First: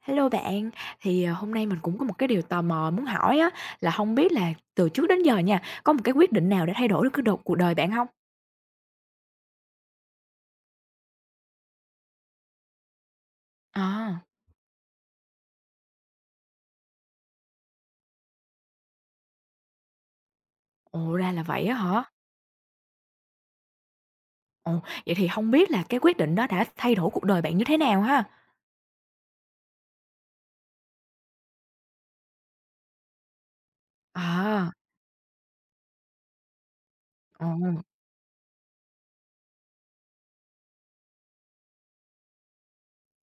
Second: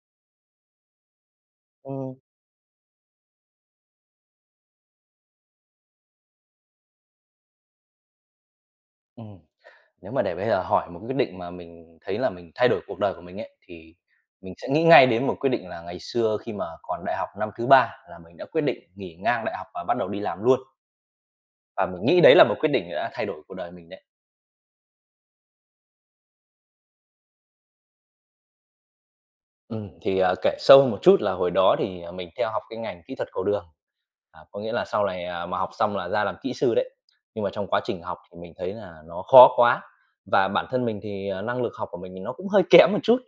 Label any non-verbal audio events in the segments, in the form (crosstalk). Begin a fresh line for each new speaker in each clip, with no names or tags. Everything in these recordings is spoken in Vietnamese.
Hello bạn, hôm nay mình cũng có một
Ừm,
cái điều tò mò muốn hỏi á, là không biết là từ trước đến giờ nha, có một cái quyết định nào đã thay đổi được cái đột cuộc đời bạn không?
ừm. Nếu mà để bây giờ hỏi một quyết định mà mình thấy là mình thay đổi cuộc đời của mình ấy, thì
À,
mình sẽ nghĩ ngay đến một quyết định là ngày xưa khi mà còn đại học năm thứ ba là mình đã quyết định nghỉ ngang đại học và bắt đầu đi làm luôn,
ồ, ra là vậy á
và mình
hả?
nghĩ đấy là một quyết định đã thay đổi cuộc đời mình đấy.
Ồ, vậy thì không biết là cái quyết định đó đã thay đổi cuộc đời bạn như thế nào ha?
Thì, kể sâu hơn một chút là hồi đó thì, mình theo học cái ngành kỹ thuật cầu đường, có
À,
nghĩa là sau này, mà học xong là ra làm kỹ sư đấy. Nhưng
ồ,
mà trong quá trình học thì mình thấy là nó khó quá và bản thân mình thì, năng lực học của mình thì nó cũng hơi kém một chút,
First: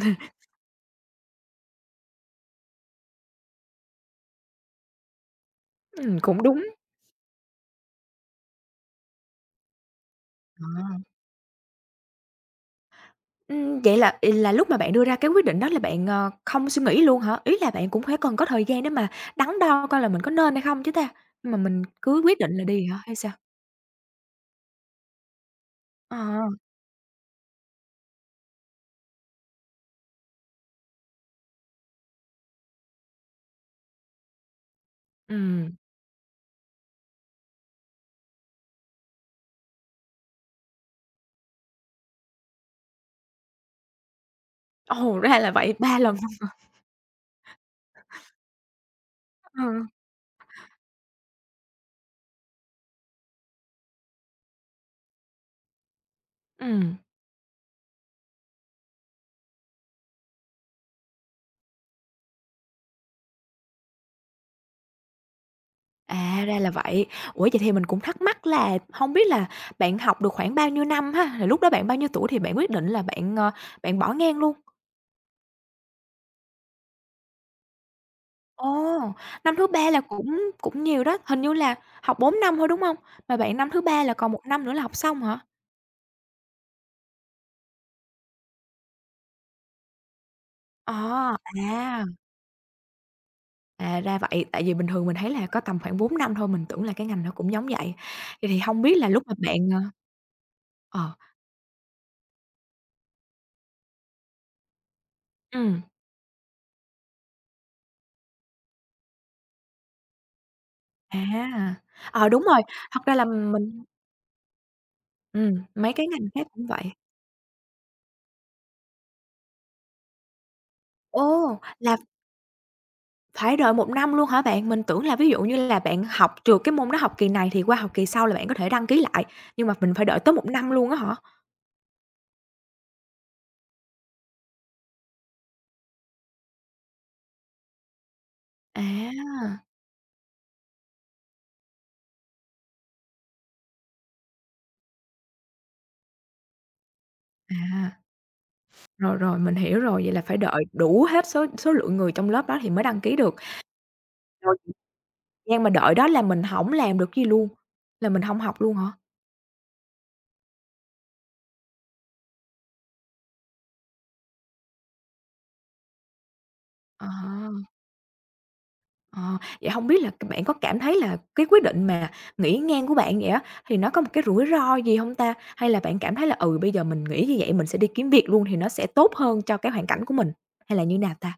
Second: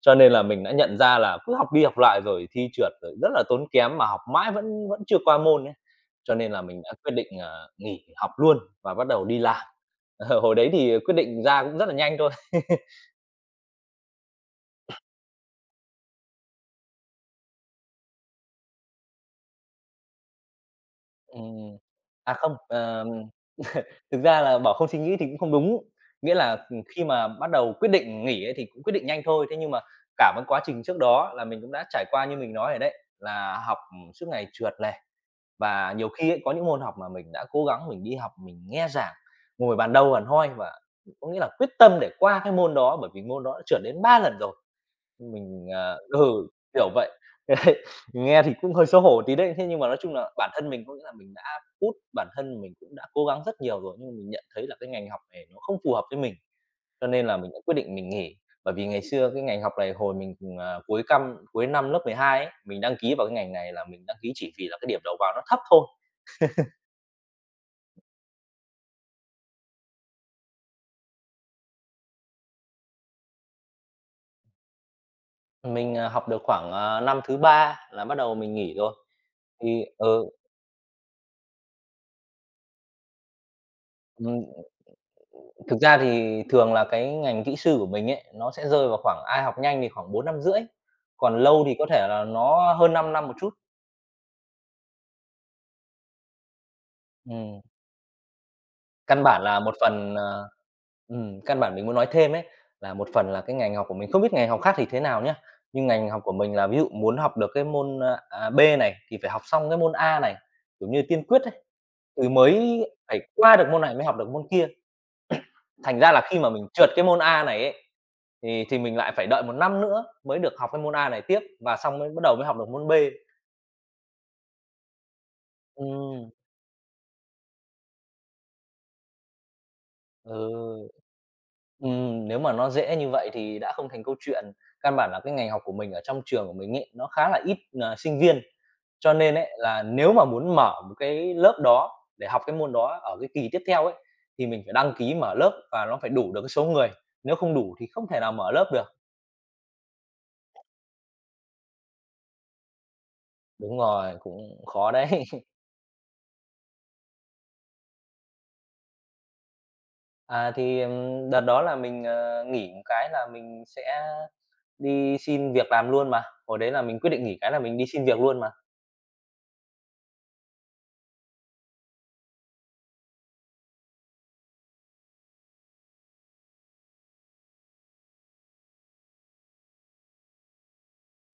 cho nên là mình đã nhận ra là cứ học đi học lại rồi thi trượt rồi rất là tốn kém mà học mãi vẫn vẫn chưa qua môn ấy. Cho
cũng
nên
đúng.
là mình đã quyết định, nghỉ học luôn và bắt đầu đi làm. (laughs) hồi đấy
À,
thì quyết định ra cũng rất là nhanh thôi. (laughs)
vậy là lúc mà bạn đưa ra cái quyết định đó là bạn, không suy nghĩ luôn hả? Ý là bạn cũng phải cần có thời gian để mà đắn đo coi là mình có nên hay không chứ ta? Mà
Ừm.
mình cứ
À,
quyết
không,
định là đi hả hay sao?
thực ra là bảo không suy nghĩ thì cũng không đúng. Nghĩa
À,
là, khi mà bắt đầu quyết định nghỉ ấy thì cũng quyết định nhanh thôi. Thế nhưng mà cả một quá trình trước đó là mình cũng đã trải qua như mình nói rồi đấy, là học, suốt ngày trượt này,
ừm.
và nhiều khi ấy, có những môn học mà mình đã cố gắng mình đi học, mình nghe giảng, ngồi bàn đầu bàn hoi và có nghĩa là quyết tâm để qua cái môn đó, bởi vì môn đó đã trượt đến 3 lần rồi.
Ồ, ra là
Mình,
vậy, 3 lần luôn.
kiểu vậy. (laughs) Đấy, nghe thì cũng hơi xấu hổ tí đấy. Thế nhưng
Ừ.
mà nói chung là bản thân mình cũng nghĩa là mình đã put bản thân mình cũng đã cố gắng rất nhiều rồi, nhưng mà mình nhận thấy là cái ngành học này nó không phù hợp với mình,
Ừm.
cho nên là mình đã quyết định mình nghỉ. Bởi vì ngày xưa cái ngành học này hồi mình, cuối năm lớp 12 ấy, mình đăng ký vào cái ngành này là mình đăng ký chỉ vì là cái điểm đầu vào nó thấp thôi.
À, ra là vậy. Ủa, vậy thì mình cũng thắc mắc là hông biết là bạn học được khoảng bao nhiêu năm ha? Rồi lúc đó bạn bao nhiêu tuổi thì bạn quyết định là bạn bỏ ngang luôn?
Mình, học được khoảng, năm thứ 3 là bắt đầu mình nghỉ rồi.
Ồ, năm thứ
Thì
ba là
ừ,
cũng cũng nhiều đó, hình như là học 4 năm thôi, đúng hông? Mà bạn năm thứ ba là còn một năm nữa là học xong hả?
Thực ra thì thường là cái ngành kỹ sư của mình ấy, nó sẽ rơi vào khoảng ai học nhanh thì khoảng bốn năm rưỡi,
Ờ,
còn lâu thì có
à,
thể là nó hơn 5 năm một chút.
à, ra vậy. Tại vì bình thường mình thấy là có tầm khoảng 4 năm thôi, mình tưởng là cái ngành nó cũng
Ừm,
giống vậy. Vậy thì hông biết là lúc
căn
mà
bản
bạn
là một phần,
ờ.
căn bản mình muốn nói thêm ấy, là một phần là cái ngành học của mình không biết ngành học khác thì thế nào nhá,
Ừm.
nhưng ngành học của mình là ví dụ muốn học được cái môn, B này thì phải học xong cái môn A này, kiểu như,
À,
tiên quyết ấy, thì
đúng rồi,
mới
thật ra
phải
là
qua được môn
mình
này mới học được môn kia.
mấy
Thành
cái
ra là
ngành
khi
khác
mà
cũng
mình trượt
vậy.
cái môn A này ấy, thì mình lại phải đợi một năm nữa mới được học cái môn A này tiếp
Ồ,
và
là
xong mới bắt đầu mới học được môn B.
phải đợi một năm luôn hả bạn? Mình tưởng là ví dụ như là bạn
Ừm,
học trượt cái môn đó học kỳ này thì qua học kỳ sau là bạn có thể đăng ký lại, nhưng mà mình phải đợi tới một
ừ,
năm luôn á hả?
Nếu mà nó dễ như vậy thì đã không thành câu chuyện. Căn bản là cái ngành học của mình ở trong trường của mình ấy, nó khá là ít, sinh viên, cho nên ấy
À,
là nếu mà muốn mở một cái lớp đó để học cái môn đó ở cái kỳ tiếp theo ấy, thì mình phải đăng ký mở lớp và nó phải đủ được cái số người, nếu không đủ thì
à,
không thể nào mở lớp được.
rồi, rồi, mình hiểu rồi, vậy là phải đợi đủ hết số số lượng người trong lớp đó thì mới đăng ký được,
Đúng rồi,
rồi
cũng
thời
khó đấy.
gian mà đợi đó là mình hổng làm được gì luôn, là mình hông học luôn hả?
À, thì, đợt đó là mình, nghỉ một cái là mình sẽ đi xin việc làm luôn mà, hồi đấy là mình quyết định nghỉ
À.
cái là mình đi xin việc luôn mà.
Ờ, vậy hông biết là bạn có cảm thấy là cái quyết định mà nghỉ ngang của bạn vậy á, thì nó có một cái rủi ro gì không ta? Hay là bạn cảm thấy là, bây giờ mình nghỉ như vậy mình sẽ đi kiếm việc luôn thì nó sẽ tốt hơn cho cái hoàn cảnh của mình, hay là như nào ta?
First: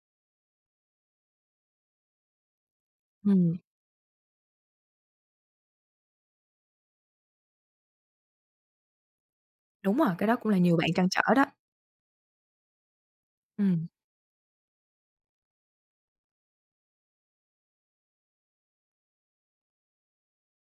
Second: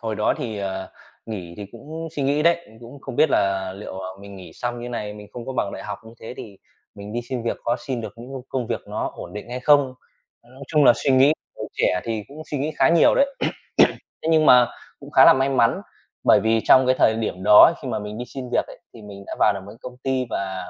Hồi đó thì, nghỉ thì cũng suy nghĩ đấy, cũng không biết
Ừm.
là liệu, mình nghỉ xong như này, mình không có bằng đại học như thế thì mình đi xin việc có xin được những công việc nó ổn định hay không?
Đúng rồi, cái đó cũng là
Nói
nhiều
chung
bạn
là
trăn
suy nghĩ
trở đó.
tuổi trẻ thì cũng suy nghĩ khá nhiều đấy. (clears throat)
Ừm,
(coughs) Thế nhưng mà cũng khá là may mắn, bởi vì trong cái thời điểm đó ấy, khi mà mình đi xin việc ấy, thì mình đã vào được một cái công ty và,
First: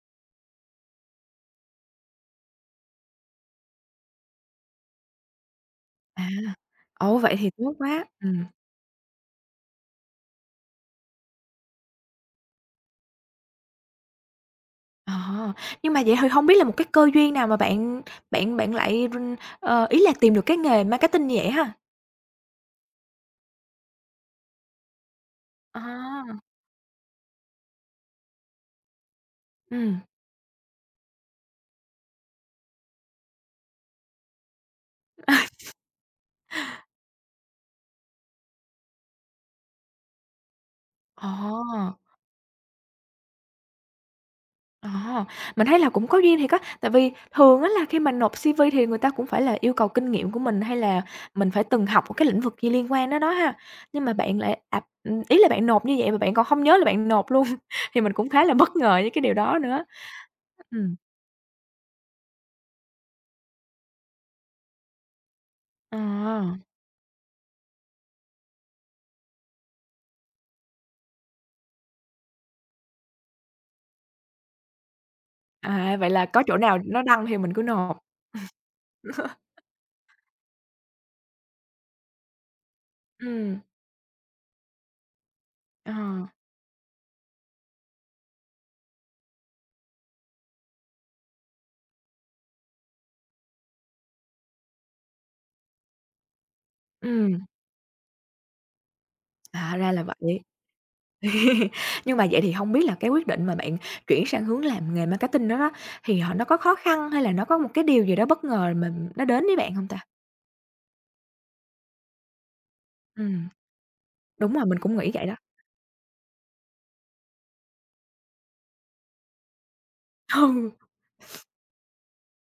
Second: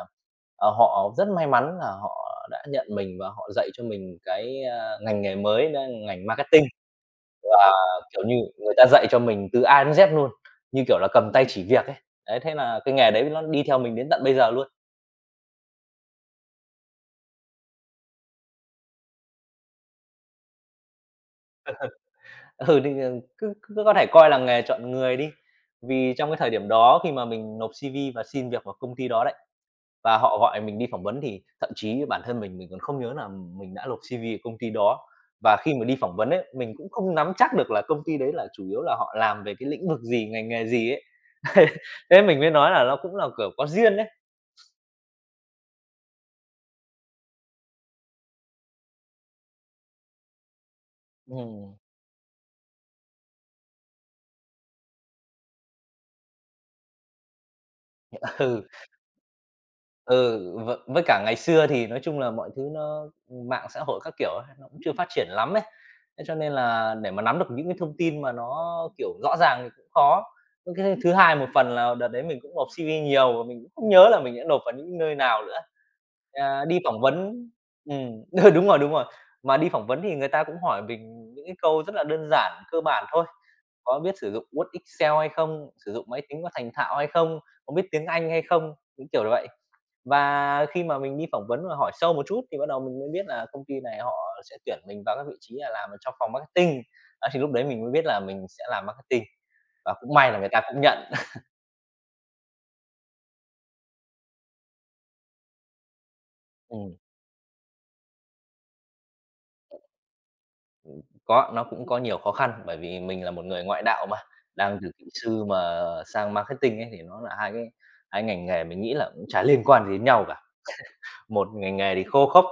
họ rất may mắn là họ đã nhận mình và họ dạy cho mình cái, ngành nghề mới đó là
à,
ngành marketing.
ồ, vậy thì
Và,
tốt quá,
kiểu như, người ta dạy cho mình từ A đến Z luôn, như kiểu là cầm tay chỉ việc ấy. Đấy, thế là cái nghề đấy nó đi theo mình đến tận bây giờ luôn. (laughs)
ờ, nhưng mà vậy thì không biết là một cái cơ duyên nào mà bạn bạn bạn lại ý là tìm được cái nghề marketing như vậy ha?
Ừ, thì, cứ cứ có thể coi là nghề chọn người đi, vì trong cái
À,
thời điểm đó khi mà mình nộp CV và xin việc vào công ty đó đấy,
ừm,
và họ gọi mình đi phỏng vấn thì thậm chí bản thân mình còn không nhớ là mình đã nộp CV ở công ty đó.
ờ.
Và khi mà đi phỏng vấn ấy, mình cũng không nắm chắc được là công ty đấy là chủ yếu là họ làm về cái lĩnh vực gì, ngành nghề gì ấy. (laughs)
(laughs)
Thế mình mới nói là nó cũng là, kiểu, có duyên đấy.
Ờ, mình thấy là cũng có duyên thiệt á, tại vì thường á là khi mà nộp CV thì người ta cũng phải là yêu cầu kinh nghiệm của mình, hay là mình phải
Ừm.
từng học một cái lĩnh vực gì liên quan đó đó ha. Nhưng mà bạn lại ạp ý là bạn nộp như vậy mà bạn còn không nhớ là bạn nộp luôn, (laughs) thì mình cũng
(laughs)
khá là
Ừ.
bất ngờ với cái điều đó nữa.
Ừ,
Ừm,
với cả ngày xưa thì nói chung là mọi thứ nó mạng xã hội các kiểu ấy, nó cũng chưa phát triển lắm ấy.
ờ,
Thế cho nên là để mà nắm được những cái thông tin mà nó, kiểu, rõ ràng thì cũng khó. Với cái thứ hai một phần là đợt đấy mình cũng nộp CV nhiều và mình cũng không nhớ là mình đã nộp vào những nơi nào nữa.
à, vậy là có chỗ
À,
nào
đi phỏng
nó
vấn
đăng thì mình cứ nộp.
ừm, (laughs) Ừ, đúng rồi, đúng rồi.
(laughs)
Mà đi phỏng vấn thì người ta cũng hỏi mình những cái câu rất là đơn giản, cơ bản thôi
Ừm,
có biết sử dụng Word, Excel hay không,
ờ,
sử dụng máy tính có thành thạo hay không, có biết tiếng Anh hay không, những kiểu như vậy. Và khi mà mình đi phỏng vấn và hỏi sâu một chút thì bắt đầu mình mới biết là công ty này họ sẽ tuyển mình vào các vị trí là làm ở trong phòng marketing. Đó, thì
ừm,
lúc đấy mình mới biết là mình sẽ làm marketing
à, ra
và
là
cũng may là
vậy.
người ta cũng nhận.
(laughs) Nhưng mà vậy thì không biết là cái quyết định mà bạn chuyển sang hướng làm nghề marketing đó đó, thì họ nó có khó
Ừm,
khăn hay là nó có một cái điều gì đó bất ngờ mà nó đến với bạn không ta?
có, nó cũng có nhiều khó khăn bởi vì mình là một
Ừm,
người ngoại đạo mà,
đúng rồi,
đang
mình
từ
cũng
kỹ
nghĩ vậy đó.
sư mà sang marketing ấy thì nó là hai ngành nghề mình nghĩ là cũng chả liên quan gì đến nhau cả.
(laughs)
Một ngành nghề thì khô khốc,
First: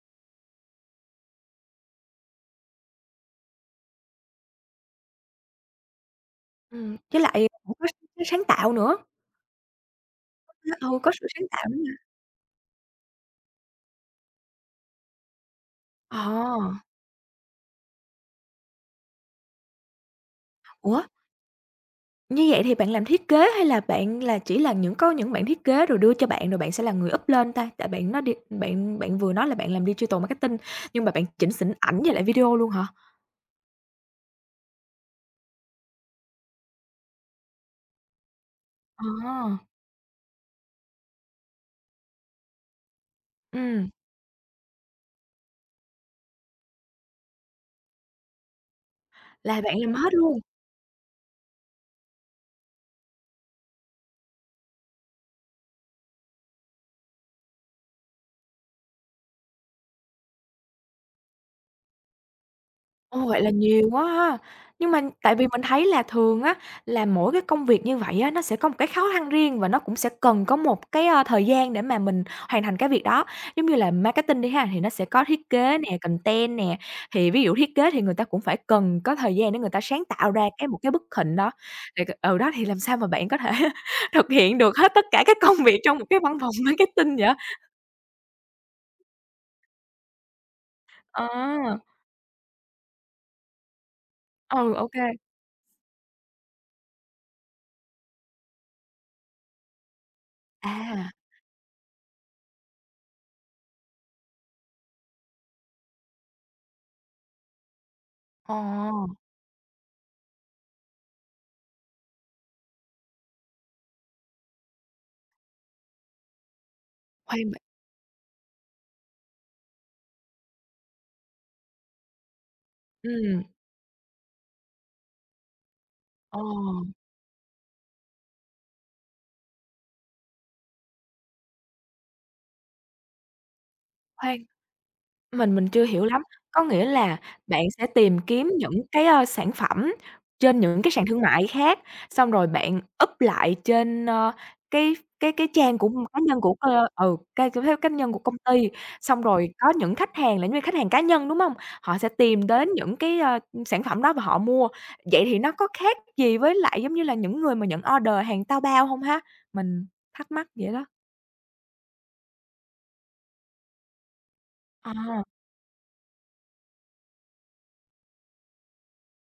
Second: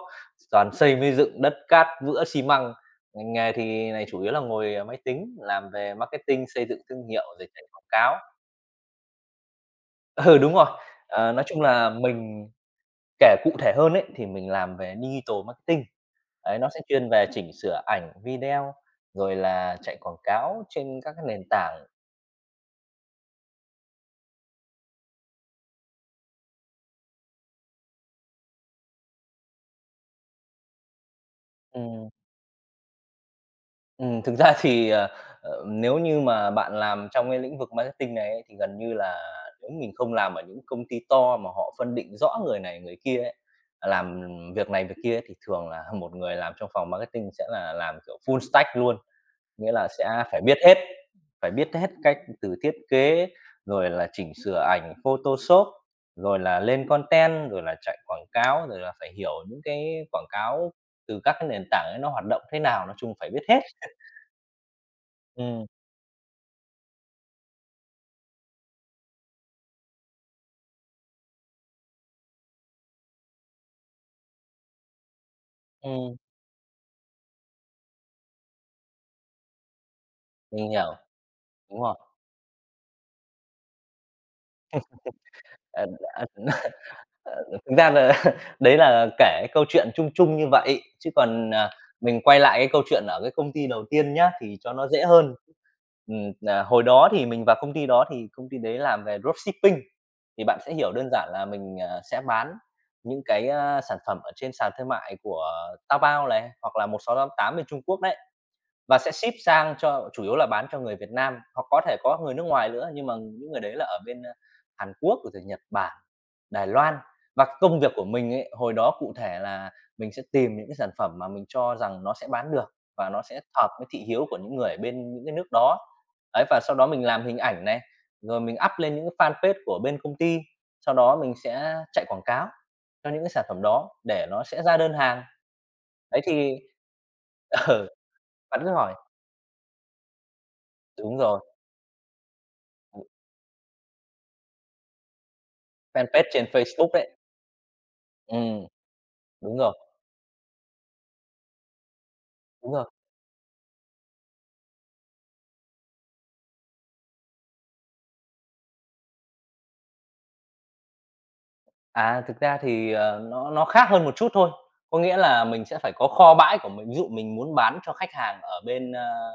toàn xây mới dựng, đất cát, vữa xi măng. Ngành nghề thì này chủ yếu là ngồi, máy tính, làm về marketing, xây
Ừ,
dựng thương
với
hiệu
lại
rồi chạy
cũng
quảng
có
cáo.
cái sáng tạo nữa,
(laughs) Ừ, đúng rồi.
ừ, có sự
Ờ,
sáng
nói chung
tạo nữa
là
mà.
mình kể cụ thể hơn ấy, thì mình làm về digital marketing. Đấy, nó
Ồ,
sẽ chuyên về chỉnh sửa ảnh, video, rồi là chạy quảng cáo trên
ủa,
các cái nền tảng.
như vậy thì bạn làm thiết kế hay là bạn là chỉ là những có những bạn thiết kế rồi đưa cho bạn rồi bạn sẽ là người up lên ta? Tại bạn nói đi bạn bạn vừa nói là bạn làm digital marketing nhưng mà bạn chỉnh sỉn ảnh
Ừm.
với lại video luôn hả?
Thực ra thì, nếu như mà bạn làm trong cái lĩnh vực marketing này ấy, thì gần như là
Ồ,
nếu mình không làm ở những công ty to mà họ phân định rõ người này người kia ấy,
ừm.
làm việc này việc kia ấy, thì thường là (laughs) một người làm trong phòng marketing sẽ là làm, kiểu, full stack luôn,
Là
nghĩa
bạn
là
làm hết
sẽ
luôn?
phải biết hết cách từ thiết kế, rồi là chỉnh sửa ảnh Photoshop, rồi là lên content, rồi là chạy quảng cáo, rồi là phải hiểu những cái quảng cáo từ các cái nền tảng ấy nó hoạt động thế nào, nói chung
Ồ,
phải
vậy
biết
là
hết.
nhiều quá ha. Nhưng mà tại vì mình
Ừm.
thấy là thường á, là mỗi cái công việc như vậy á, nó sẽ có một cái khó khăn riêng và nó cũng sẽ cần có một cái thời gian để mà mình hoàn thành cái việc đó. Giống như là marketing đi ha, thì nó sẽ có thiết kế nè,
Ừm,
content nè, thì ví dụ thiết kế thì người ta cũng phải cần có thời gian để người ta sáng tạo ra
mình
một cái
hiểu,
bức hình đó.
đúng rồi.
Thì đó, thì làm sao mà bạn có thể (laughs) thực hiện được hết tất cả các công việc
Ờ,
trong một cái
ờ,
văn phòng (laughs)
(laughs)
marketing vậy?
thực ra là (laughs) đấy là kể cái câu chuyện chung chung như vậy, chứ
Ờ,
còn, mình quay lại cái câu chuyện ở cái công ty đầu tiên nhá, thì cho
ừ, ô
nó dễ
kê.
hơn. Hồi đó thì mình vào công ty đó thì công ty đấy làm về dropshipping, thì bạn sẽ hiểu đơn
À,
giản là mình, sẽ bán những cái, sản phẩm ở trên sàn thương mại của Taobao này, hoặc là 1688 bên Trung Quốc đấy. Và sẽ
ồ,
ship sang cho chủ yếu là bán cho người Việt Nam, hoặc có thể có người nước ngoài nữa, nhưng mà những người đấy là ở bên, Hàn Quốc, rồi thì Nhật Bản, Đài Loan. Và cái công việc của mình ấy, hồi đó cụ thể là mình sẽ tìm những cái sản phẩm mà mình cho rằng nó sẽ bán được và nó sẽ
ừm.
hợp với thị hiếu của những người ở bên những cái nước đó.
Ờ,
Đấy, và sau đó mình làm hình ảnh này, rồi mình up lên những cái fanpage của bên công ty, sau đó mình sẽ chạy quảng cáo cho những cái sản phẩm đó để
khoan,
nó sẽ ra đơn hàng.
mình chưa hiểu
Đấy
lắm.
thì
Có nghĩa là bạn
(laughs)
sẽ
ừ,
tìm kiếm
bạn cứ
những
hỏi.
cái sản phẩm trên những cái sàn
Đúng
thương
rồi.
mại khác, xong rồi bạn up lại trên cái trang của cá
Fanpage
nhân
trên
của cơ
Facebook đấy.
ừ, ca cái web cá nhân của công
Ừm,
ty, xong rồi
đúng
có
rồi,
những khách hàng là giống như khách hàng cá nhân, đúng hông? Họ sẽ tìm đến
đúng rồi.
những cái sản phẩm đó và họ mua. Vậy thì nó có khác gì với lại, giống như là, những người mà nhận order hàng Taobao hông ha? Mình thắc mắc vậy đó.
À, thực ra thì, nó khác hơn một chút thôi,
À,
có nghĩa là mình sẽ phải có kho bãi của mình. Ví dụ mình muốn bán cho khách hàng ở bên,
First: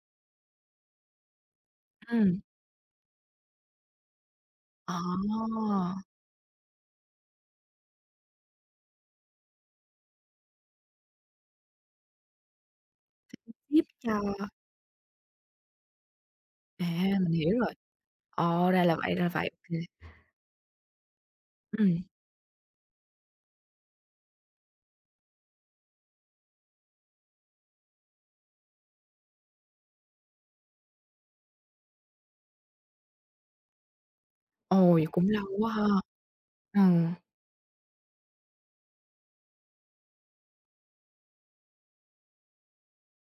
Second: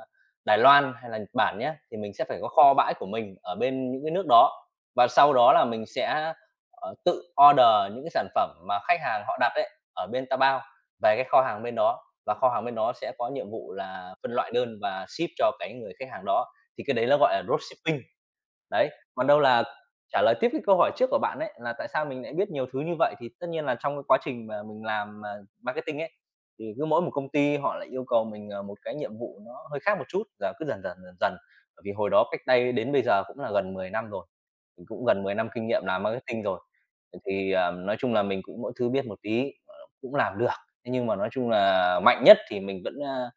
Đài Loan hay là Nhật Bản nhá, thì mình sẽ phải
ừm,
có kho bãi của mình ở bên những cái nước đó.
ờ.
Và sau đó là mình sẽ, tự order những cái sản phẩm mà khách hàng họ đặt ấy, ở bên Taobao về cái kho hàng bên đó, và kho hàng bên đó sẽ có nhiệm vụ
Tiếp cho
là phân loại đơn và ship cho cái người khách hàng đó, thì
à,
cái đấy nó
mình
gọi là
hiểu rồi.
dropshipping.
Ồ, ra
Đấy,
là vậy, ra
còn
là
đâu
vậy.
là trả lời tiếp cái câu hỏi trước của bạn ấy, là tại
Ừm.
sao mình lại biết nhiều thứ như vậy, thì tất nhiên là trong cái quá trình mà mình làm, marketing ấy, thì cứ mỗi một công ty họ lại yêu cầu mình, một cái nhiệm vụ nó hơi khác một chút, và cứ dần dần, dần dần. Bởi vì hồi đó cách đây đến bây giờ cũng là gần 10 năm rồi. Mình
Ồ, vậy
cũng gần
cũng
10
lâu
năm kinh
quá
nghiệm
ha.
làm marketing rồi,
Ừ.
thì, nói chung là mình cũng mỗi thứ biết một tí, cũng làm được. Thế nhưng mà nói chung là mạnh nhất thì mình vẫn,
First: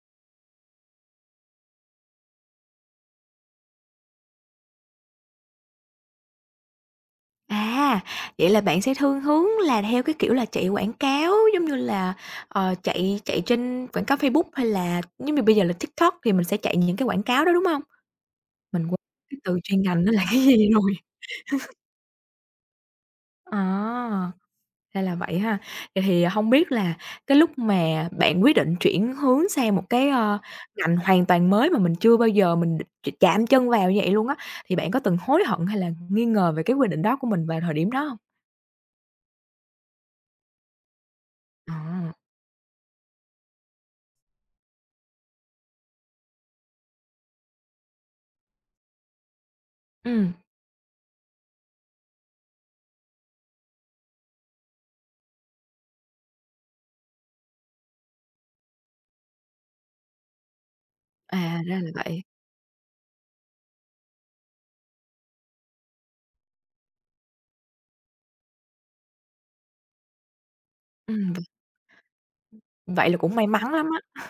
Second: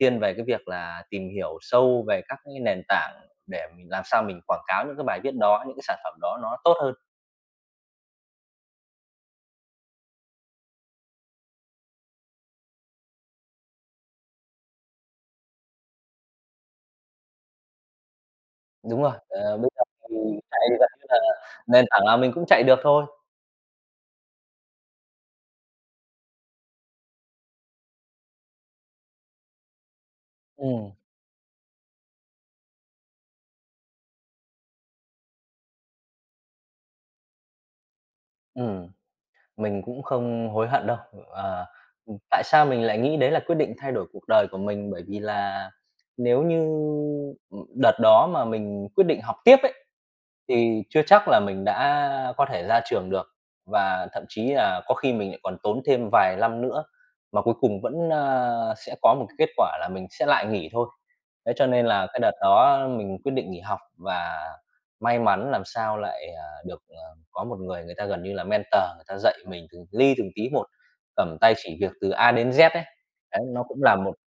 thiên về cái việc là tìm hiểu sâu về các cái nền tảng để mình làm sao mình quảng cáo những cái bài viết đó, những cái sản phẩm đó nó tốt hơn.
À, vậy là bạn sẽ thiên hướng là theo cái kiểu là chạy quảng cáo, giống như là chạy chạy trên quảng cáo Facebook hay là giống như bây giờ là TikTok thì mình sẽ chạy những cái quảng cáo đó, đúng hông? Mình quên
Đúng rồi,
cái từ
bây
chuyên
giờ
ngành nó
thì
là cái
chạy
gì
gần
rồi.
như là nền tảng nào mình cũng chạy được thôi.
Ờ. Ra là vậy ha. Vậy thì không biết là cái lúc mà bạn quyết định chuyển hướng sang một cái
Ừm,
ngành hoàn toàn mới mà mình chưa bao giờ mình chạm chân vào như vậy luôn á, thì bạn có từng hối hận hay là nghi ngờ về cái quyết định đó của mình vào thời điểm đó không?
ừm. Mình cũng không hối hận đâu. Ờ,
À,
tại sao mình lại nghĩ đấy là quyết định thay đổi cuộc đời của mình? Bởi vì là nếu như, đợt đó mà mình quyết định học tiếp ấy,
ừm,
thì chưa chắc là mình đã có thể ra trường được, và thậm chí là có khi mình lại còn tốn thêm vài năm nữa mà cuối cùng vẫn, sẽ có một cái kết quả là mình sẽ lại nghỉ thôi.
à,
Thế cho
ra
nên
là
là cái
vậy.
đợt đó mình quyết định nghỉ học và may mắn làm sao lại, được, có một người người ta gần như là mentor, người ta dạy mình từng ly từng tí một,
Ừm,
cầm
v
tay chỉ việc từ A đến Z ấy.
vậy là cũng
Đấy,
may
nó
mắn
cũng
lắm
là một
á.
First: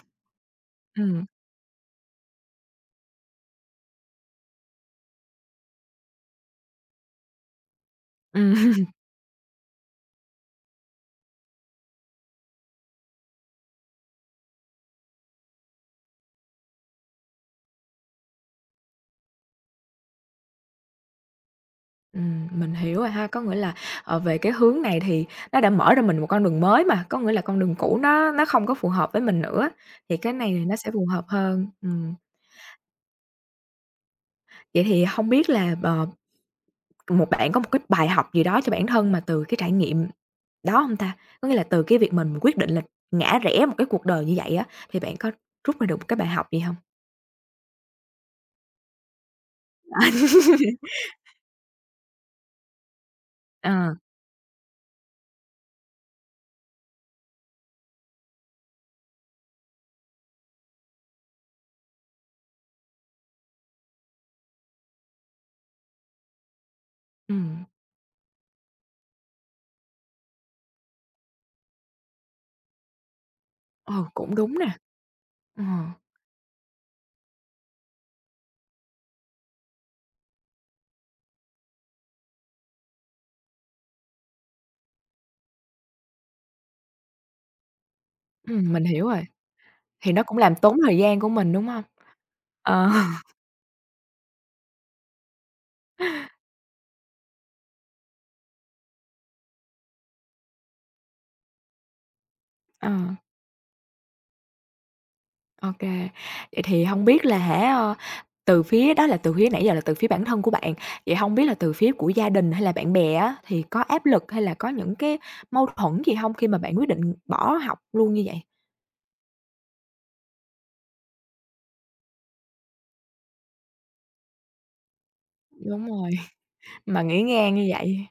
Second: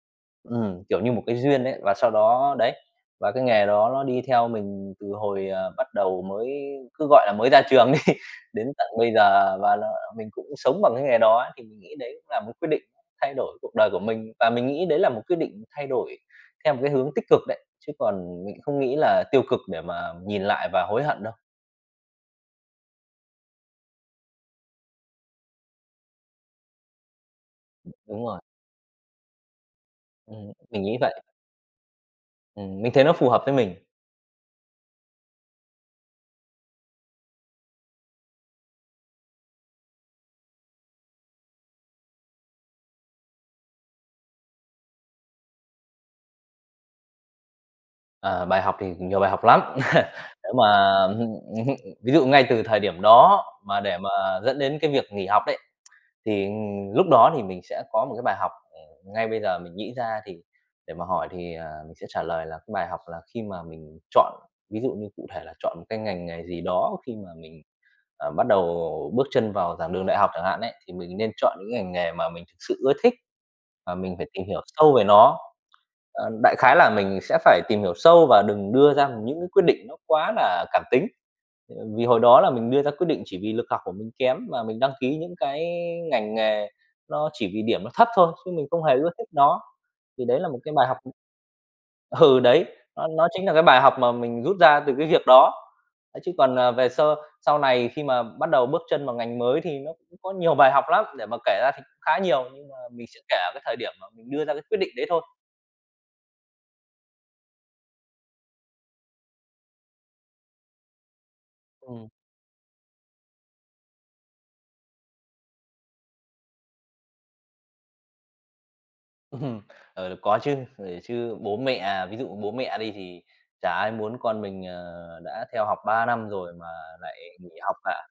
kiểu như một
Ừm,
cái duyên đấy. Và sau đó đấy, và cái nghề đó nó đi theo mình từ hồi, bắt đầu mới cứ gọi là mới ra trường đi, (laughs) đến
ừm,
tận bây giờ và là mình cũng sống bằng cái nghề đó ấy, thì mình nghĩ đấy cũng là một quyết định thay đổi cuộc đời của mình. Và mình nghĩ đấy là một quyết định thay đổi theo một cái hướng tích cực đấy, chứ còn mình không nghĩ là tiêu cực để mà nhìn lại và hối hận đâu.
(laughs) mình hiểu rồi ha. Có nghĩa là về cái hướng này thì nó đã mở ra mình một con đường mới mà, có nghĩa là con đường cũ
Đúng
nó
rồi.
nó không có phù hợp với mình nữa, thì cái này thì nó
Mình
sẽ
nghĩ
phù
vậy.
hợp hơn. Ừm.
Mình thấy nó phù hợp với mình.
Vậy thì không biết là bạn có một cái bài học gì đó cho bản thân mà từ cái trải nghiệm đó không ta? Có nghĩa là từ cái việc mình quyết định là ngã rẽ một cái cuộc đời như vậy á, thì bạn có rút ra được một cái bài học gì không?
Ờ, bài học thì nhiều bài học lắm. (laughs) Nếu mà
(laughs)
ừm, ví dụ ngay từ thời điểm đó mà
Ờ,
để mà dẫn đến cái việc nghỉ học đấy, thì lúc đó thì mình sẽ có một cái bài học, ngay bây giờ mình nghĩ ra thì để mà hỏi thì, mình sẽ trả lời là cái bài học là khi mà mình chọn ví dụ như cụ thể là chọn một cái ngành nghề gì đó khi mà mình,
ừ,
bắt đầu bước chân vào giảng đường đại học chẳng hạn ấy, thì mình nên chọn những ngành nghề mà mình thực sự ưa thích
Ồ,
và mình phải
cũng
tìm
đúng
hiểu
nè,
sâu về nó.
ờ,
Ờ, đại khái là mình sẽ phải tìm hiểu sâu và đừng đưa ra những cái quyết định nó quá là cảm tính. Ờ, vì hồi đó là mình đưa ra quyết định chỉ vì lực học của mình kém mà mình đăng ký những cái ngành nghề nó chỉ vì điểm nó thấp thôi, chứ mình
mình
không hề
hiểu
ưa
rồi,
thích nó.
thì nó
Thì
cũng
đấy là
làm
một cái
tốn
bài học
thời gian của mình, đúng không?
(laughs) ừ, đấy,
Ờ,
nó
(laughs)
chính là cái bài học mà mình rút ra từ cái việc đó. Ấy, chứ còn, về sau này khi mà bắt đầu bước chân vào ngành mới thì nó cũng có nhiều bài học lắm, để mà kể ra thì cũng khá nhiều, nhưng mà
ờ,
mình sẽ kể ở cái thời điểm mà mình đưa ra cái quyết định đấy thôi.
ô Vậy thì không biết là hả, ờ Từ phía đó là từ phía nãy giờ là từ phía bản thân của bạn, vậy hông biết là từ phía
Ừm.
của gia đình hay là bạn bè á, thì có áp lực hay là có những cái mâu thuẫn gì hông khi mà bạn quyết định bỏ học luôn như vậy?
Ừm, có chứ, chứ bố mẹ à, ví dụ bố mẹ đi thì chả ai muốn con mình, đã theo học
Đúng
3
rồi,
năm rồi mà
mà
lại
nghỉ
nghỉ
ngang như
học
vậy.
cả.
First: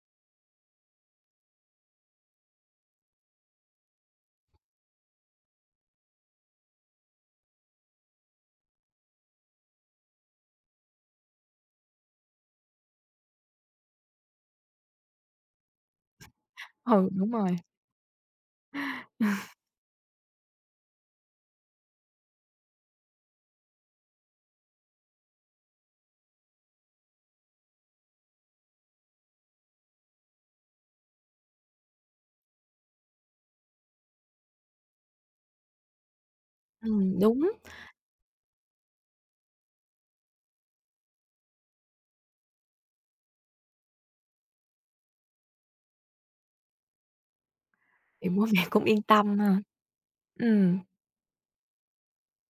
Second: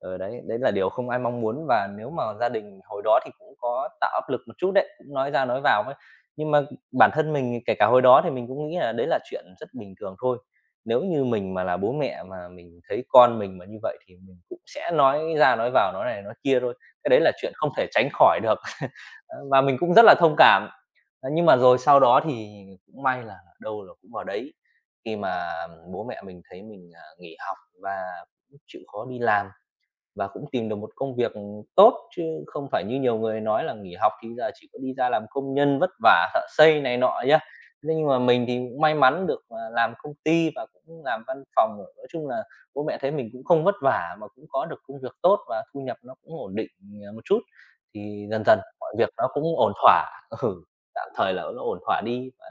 Ờ, đấy, đấy là điều không ai mong muốn và nếu mà gia đình hồi đó thì cũng có tạo áp lực một chút đấy, cũng nói ra nói vào ấy. Nhưng mà bản thân mình kể cả hồi đó thì mình cũng nghĩ là đấy là chuyện rất bình thường thôi. Nếu như mình mà là bố mẹ mà mình thấy con mình mà như vậy thì mình cũng sẽ nói ra nói vào, nói này nói kia thôi,
Ừ,
cái đấy
đúng
là
rồi.
chuyện không thể tránh khỏi được. (laughs) Ờ, và mình cũng rất là thông cảm. Ờ, nhưng mà rồi sau đó thì cũng may là đâu là cũng vào đấy, khi mà bố mẹ mình thấy mình, nghỉ học và cũng chịu khó đi làm và cũng tìm được một công việc tốt chứ không phải như nhiều người nói là nghỉ học thì giờ chỉ có đi ra làm công nhân vất vả, thợ xây này nọ nhá.
Đúng,
Thế nhưng mà mình thì cũng may mắn được, làm công ty và cũng làm văn phòng, nói chung là bố mẹ thấy mình cũng không vất vả mà cũng có được công việc tốt và thu nhập nó cũng ổn định, một chút, thì
thì
dần
bố
dần
mẹ cũng
mọi
yên
việc nó
tâm
cũng
ha.
ổn thỏa. (laughs) Ừ,
Ừm.
tạm thời là nó ổn thỏa đi và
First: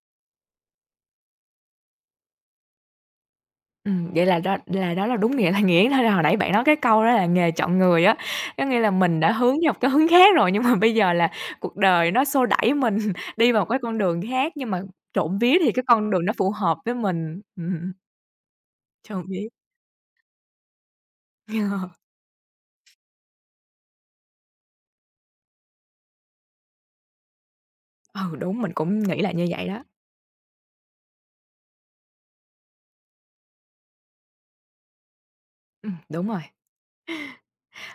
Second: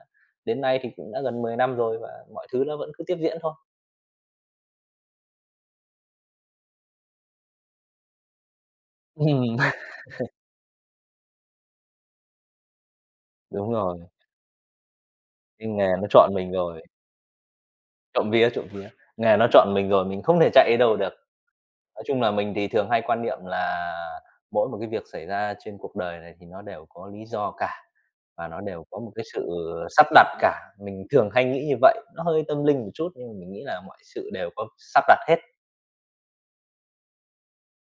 đến nay thì cũng đã gần 10 năm rồi và mọi thứ nó vẫn cứ tiếp diễn thôi.
Vậy là đó là đúng nghĩa là nghĩa thôi là hồi nãy bạn nói cái câu đó là nghề chọn người á, có nghĩa là mình đã hướng theo một
(laughs)
cái hướng khác rồi, nhưng mà bây giờ là cuộc đời nó xô đẩy mình (laughs) đi vào một
Đúng
cái con
rồi,
đường khác, nhưng mà trộm vía
cái
thì cái
nghề nó
con đường nó
chọn
phù
mình
hợp
rồi.
với mình.
Trộm vía,
Trộm
nghề nó
vía.
chọn mình rồi, mình không thể chạy đi đâu được. Nói
(laughs)
chung là mình thì thường hay quan niệm là mỗi một cái việc xảy ra trên cuộc đời này thì nó đều có lý do cả,
Ừ,
và nó
đúng, mình
đều
cũng
có một
nghĩ
cái
là như
sự
vậy đó.
sắp đặt cả, mình thường hay nghĩ như vậy. Nó hơi tâm linh một chút nhưng mà mình nghĩ là mọi sự đều có sắp đặt hết.
Đúng rồi.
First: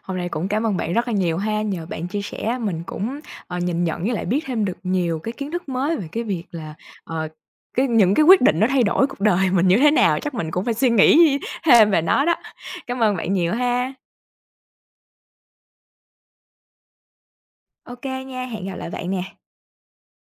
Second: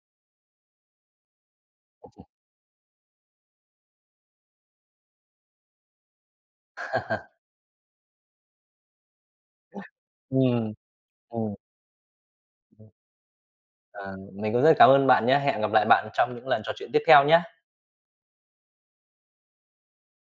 Hôm nay cũng cảm ơn bạn rất là nhiều ha, nhờ bạn chia sẻ mình cũng nhìn nhận với lại biết thêm được nhiều cái kiến thức mới về cái việc là, ờ, những cái quyết định nó thay đổi cuộc đời (laughs) mình như thế nào, chắc mình cũng phải
Ừm,
suy nghĩ
ừm,
(laughs) thêm về nó đó.
ừm,
Cảm ơn bạn nhiều ha.
ờ, mình cũng rất cảm ơn bạn nhá. Hẹn gặp lại bạn trong những lần trò chuyện tiếp theo nhá.
OK nha, hẹn gặp lại bạn nè.